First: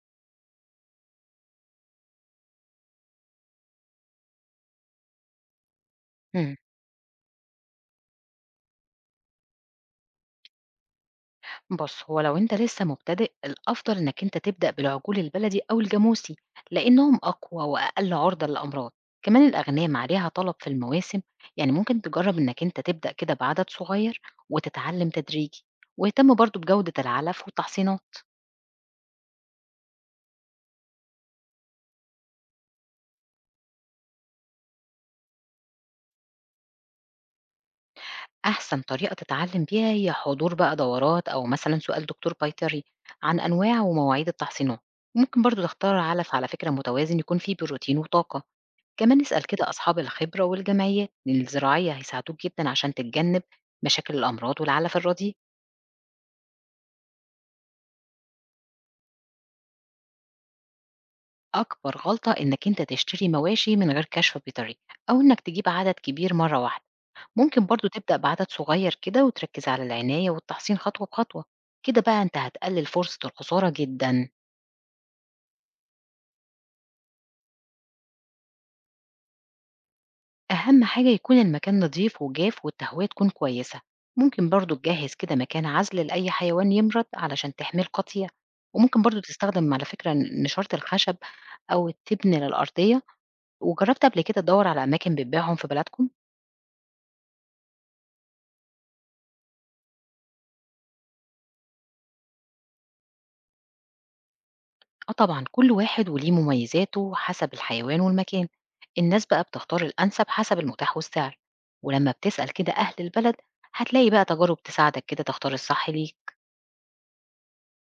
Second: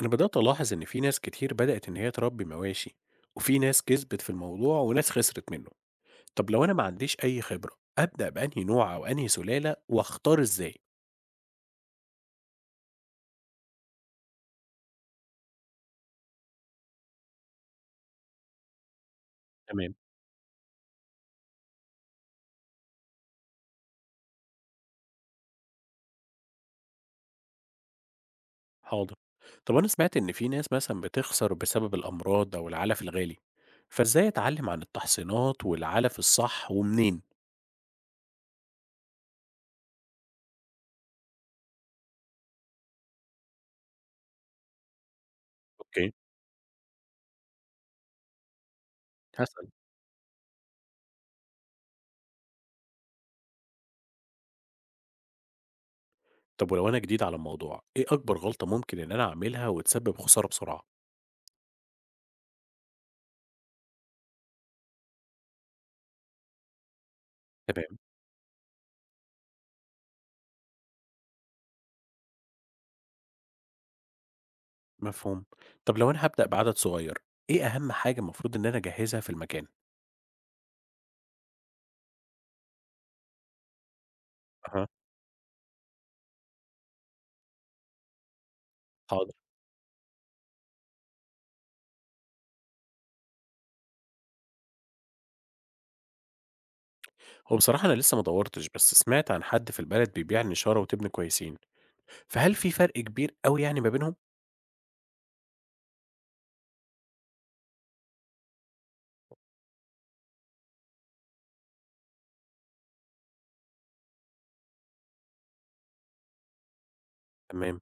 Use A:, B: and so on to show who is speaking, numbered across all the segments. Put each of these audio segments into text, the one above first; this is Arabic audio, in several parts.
A: أنا بدأت ألاحظ إن في ناس كتير بدأت إن هي تربي مواشي، وفي ناس كسبت في الموضوع وناس خسرت منه. طب
B: امم،
A: لو أنا ما عنديش أي خبرة أبدأ بأنهي نوع أو أنهي سلالة وأختار إزاي؟
B: بُص، هو لو أنت لسه مبتدئ، الأفضل إنك أنت تبدأ بالعجول البلدي أو الجاموسي، لإنهم أقوى وأقل عرضة للأمراض، كمان
A: تمام.
B: الأغنام عليها طلب في المواسم، يعني ممكن تجرب إنك أنت تبدأ كده بعدد صغير وتتعلم تدريجي، واهتم برضه بجودة العلف والتحصينات،
A: حاضر. طب أنا سمعت إن في ناس مثلا بتخسر بسبب الأمراض أو العلف الغالي، فإزاي أتعلم عن التحصينات والعلف الصح ومنين؟
B: أحسن طريقة تتعلم بيها هي حضور بقى دورات أو مثلًا سؤال دكتور بيطري عن أنواع ومواعيد التحصينات، ممكن برضه تختار
A: اوكي.
B: علف على فكرة متوازن يكون فيه بروتين وطاقة. كمان اسأل
A: هسأل.
B: كده أصحاب الخبرة والجمعيات لأن الزراعية هيساعدوك جدا عشان تتجنب مشاكل الأمراض والعلف الرديء.
A: طب ولو أنا جديد على الموضوع، إيه أكبر غلطة ممكن إن أنا أعملها وتسبب خسارة بسرعة؟
B: أكبر غلطة إنك أنت تشتري مواشي من غير كشف بيطري أو إنك تجيب عدد كبير مرة واحدة. ممكن برضو
A: تمام.
B: تبدأ بعدد صغير كده وتركز على العناية والتحصين خطوة بخطوة. كده بقى أنت هتقلل فرصة الخسارة جدا.
A: مفهوم. طب لو أنا هابدأ بعدد صغير، إيه أهم حاجة المفروض إن أنا أجهّزها في المكان؟
B: أهم حاجة يكون المكان نضيف وجاف والتهوية تكون كويسة. ممكن برضو
A: أها.
B: تجهز كده مكان عزل لأي حيوان يمرض علشان تحميه القطيع. وممكن برضو
A: حاضر.
B: تستخدم على فكرة نشارة الخشب أو التبن للأرضية. وجربت قبل كده تدور على أماكن بتبيعهم في بلدكم؟
A: هو بصراحة أنا لسه ما دوّرتش، بس سمعت عن حد في البلد بيبيع نشارة وتبن كويسين، فهل في فرق كبير أوي يعني ما بينهم؟
B: آه طبعا كل واحد وليه مميزاته حسب الحيوان والمكان. الناس بقى بتختار الأنسب حسب المتاح والسعر، ولما بتسأل كده أهل البلد هتلاقي بقى تجارب تساعدك كده تختار الصح ليك.
A: تمام.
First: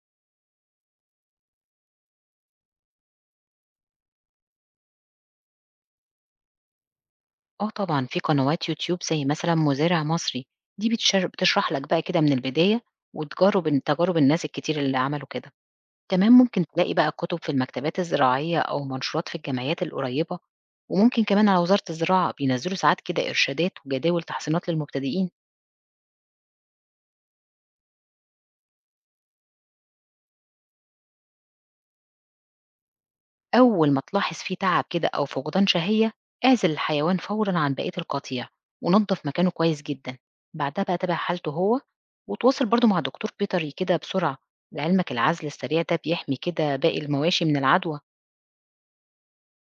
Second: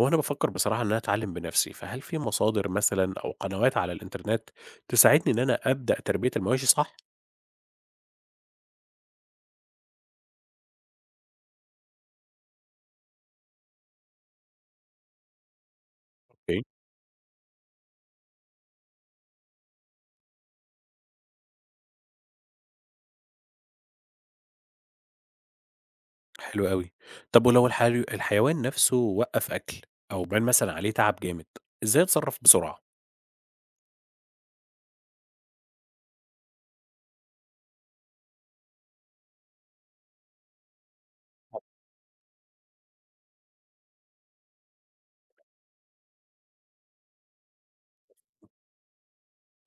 A: هو أنا بافكر بصراحة إن أنا أتعلّم بنفسي، فهل في مصادر مثلًا أو قنوات على الإنترنت تساعدني إن أنا أبدأ تربية المواشي صح؟
B: آه طبعًا، في قنوات يوتيوب زي مثلًا مزارع مصري، دي بتشرح لك بقى كده من البداية وتجارب تجارب الناس الكتير اللي عملوا كده، كمان
A: أوكي.
B: ممكن تلاقي بقى كتب في المكتبات الزراعية أو منشورات في الجمعيات القريبة، وممكن كمان على وزارة الزراعة بينزّلوا ساعات كده إرشادات وجداول تحصينات للمبتدئين.
A: حلو أوي. طب ولو الحيوان نفسه وقّف أكل أو بان مثلًا عليه تعب جامد، إزاي أتصرّف بسرعة؟
B: أول ما تلاحظ فيه تعب كده أو فقدان شهية اعزل الحيوان فورا عن بقية القطيع ونظف مكانه كويس جدا. بعدها بقى تابع حالته هو وتواصل برضو مع دكتور بيطري كده بسرعة. لعلمك العزل السريع ده بيحمي كده باقي المواشي من العدوى.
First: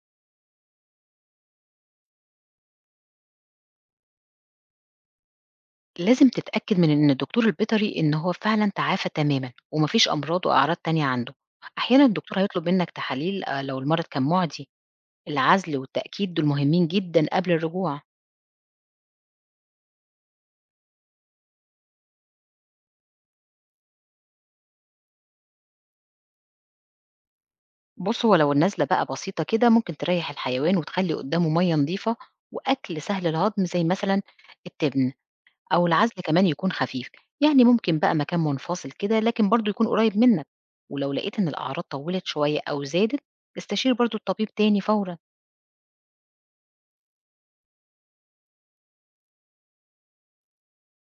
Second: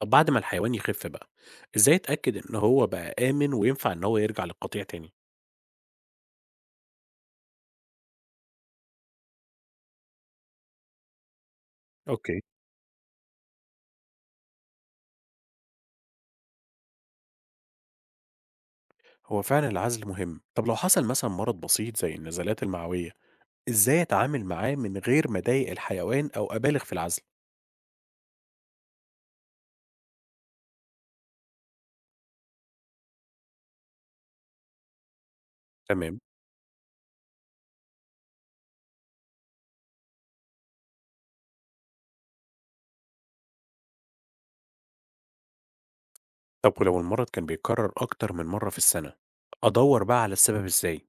A: طب بعد ما الحيوان يخف بقى، إزاي أتأكد إن هو بقى آمن وينفع إن هو يرجع للقطيع تاني؟
B: لازم تتأكد من إن الدكتور البيطري إن هو فعلا تعافى تماما ومفيش أمراض وأعراض تانية عنده. أحيانا الدكتور
A: اوكي.
B: هيطلب منك تحاليل آه، لو المرض كان معدي. العزل والتأكيد دول مهمين جدا قبل الرجوع.
A: هو فعلا العزل مهم، طب لو حصل مثلا مرض بسيط زي النزلات المعوية، إزاي أتعامل معاه من غير ما أضايق الحيوان أو أبالغ في العزل؟
B: بُص، هو لو النزلة بقى بسيطة كده ممكن تريّح الحيوان وتخلّي قدّامه مَيّة نضيفة وأكل سهل الهضم زي مثلًا التبن. أو العزل
A: تمام.
B: كمان يكون خفيف، يعني ممكن بقى مكان منفصل كده لكن برضه يكون قريب منك، ولو لقيت إن الأعراض طوّلت شوية أو زادت استشير برضه الطبيب تاني فورًا.
A: طب ولو المرض كان بيتكرر أكتر من مرة في السنة، أدور بقى على السبب إزاي؟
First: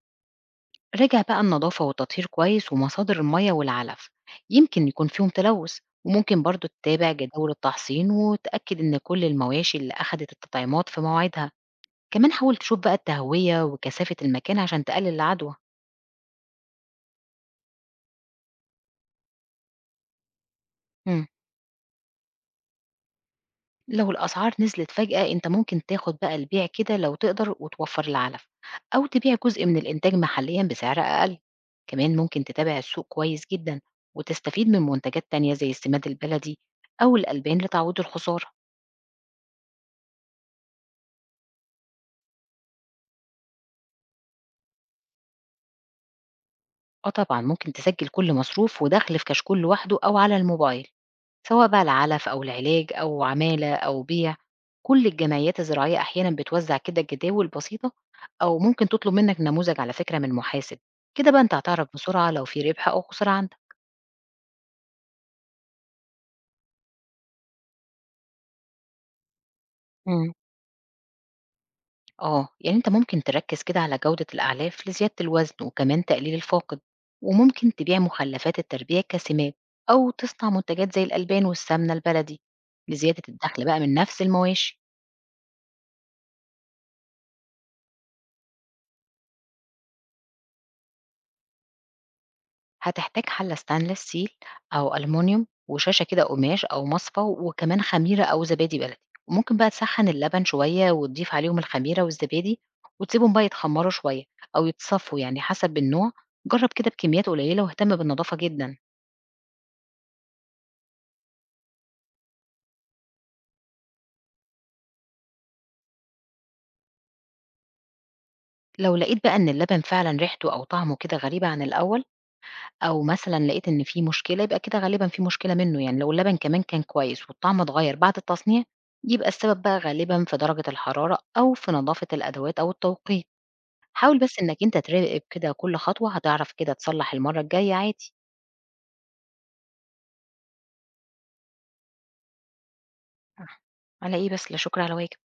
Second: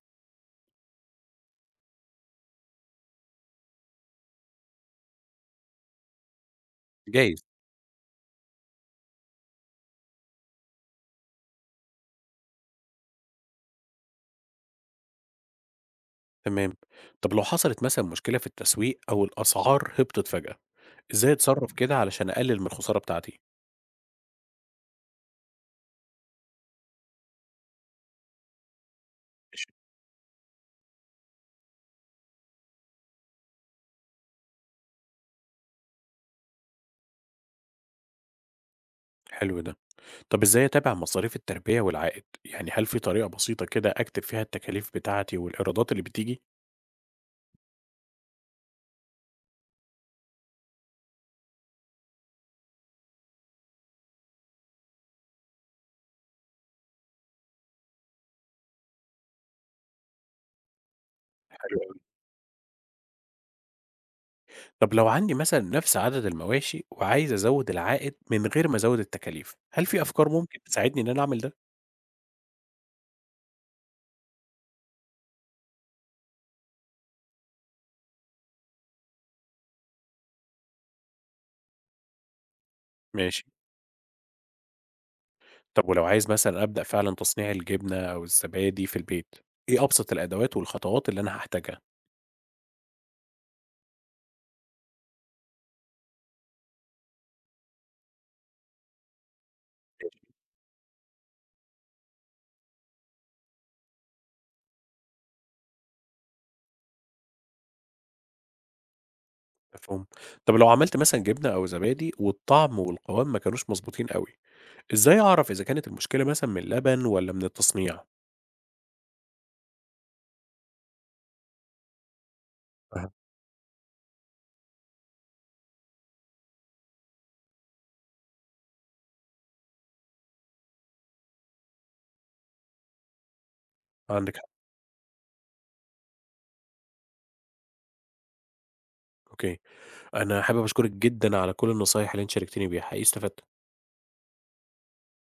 B: راجع بقى النضافة والتطهير كويس ومصادر المَيّة والعلف، يمكن يكون فيهم تلوث، وممكن برضه تتابع
A: جايز.
B: جداول التحصين وتأكد إن كل المواشي اللي أخدت التطعيمات في مواعيدها. كمان حاول تشوف بقى التهوية وكثافة المكان عشان تقلل العدوى.
A: تمام. طب لو حصلت مثلا مشكلة في التسويق أو الأسعار هبطت فجأة،
B: مم.
A: إزاي أتصرف كده علشان أقلل من الخسارة بتاعتي؟
B: لو الأسعار نزلت فجأة أنت ممكن تاخد بقى البيع كده لو تقدر وتوفر العلف أو تبيع
A: ماشي.
B: جزء من الإنتاج محليا بسعر أقل. كمان ممكن تتابع السوق كويس جدا وتستفيد من منتجات تانية زي السماد البلدي أو الألبان لتعويض الخسارة.
A: حلو ده. طب إزاي أتابع مصاريف التربية والعائد؟ يعني هل في طريقة بسيطة كده أكتب فيها التكاليف بتاعتي والإيرادات اللي بتيجي؟
B: اه طبعا ممكن تسجل كل مصروف ودخل في كشكول لوحده أو على الموبايل، سواء بقى العلف أو العلاج أو عمالة أو بيع. كل الجمعيات الزراعية أحيانا بتوزع كده جداول بسيطة أو ممكن تطلب منك نموذج على فكرة من محاسب. كده بقى أنت
A: حلو
B: هتعرف
A: أوي.
B: بسرعة لو في ربح أو خسارة عندك.
A: طب لو عندي مثلا نفس عدد المواشي وعايز أزود العائد من غير ما أزود التكاليف، هل في أفكار
B: مم.
A: ممكن تساعدني إن أنا أعمل ده؟
B: اه يعني انت ممكن تركز كده على جودة الأعلاف لزيادة الوزن وكمان تقليل الفاقد، وممكن تبيع مخلفات التربية كسمات أو تصنع منتجات زي الألبان والسمنة البلدي لزيادة
A: ماشي.
B: الدخل بقى من نفس المواشي.
A: طب ولو عايز مثلا أبدأ فعلا تصنيع الجبنة أو الزبادي في البيت، إيه أبسط الأدوات والخطوات اللي أنا هحتاجها؟
B: هتحتاج حلة stainless steel أو ألمونيوم وشاشة كده قماش أو مصفى وكمان خميرة أو زبادي بلدي. وممكن بقى تسخن اللبن شوية وتضيف عليهم الخميرة والزبادي وتسيبهم بقى يتخمروا شوية أو يتصفوا يعني حسب النوع. جرب كده بكميات قليلة واهتم بالنظافة جدا.
A: مفهوم. طب لو عملت مثلا جبنة أو زبادي والطعم والقوام ما كانوش مظبوطين قوي، إزاي أعرف إذا كانت المشكلة مثلا من اللبن ولا من التصنيع؟
B: لو لقيت بقى إن اللبن فعلا ريحته أو طعمه كده غريبة عن الأول أو
A: أها.
B: مثلًا لقيت إن في مشكلة، يبقى كده غالبًا في مشكلة منّه يعني. لو اللبن كمان كان كويس والطعم اتغيّر بعد التصنيع، يبقى السبب بقى غالبًا في درجة الحرارة أو في نضافة الأدوات أو التوقيت. حاول بس
A: عندك.
B: إنّك أنت تراقب كده كل خطوة، هتعرف كده تصلّح المرّة الجاية عادي.
A: أوكي. أنا حابب أشكرِك جدًا على كل النصايح اللي أنتِ شاركتيني بيها، حقيقي استفدت.
B: على إيه بس؟ لا شكر على واجب.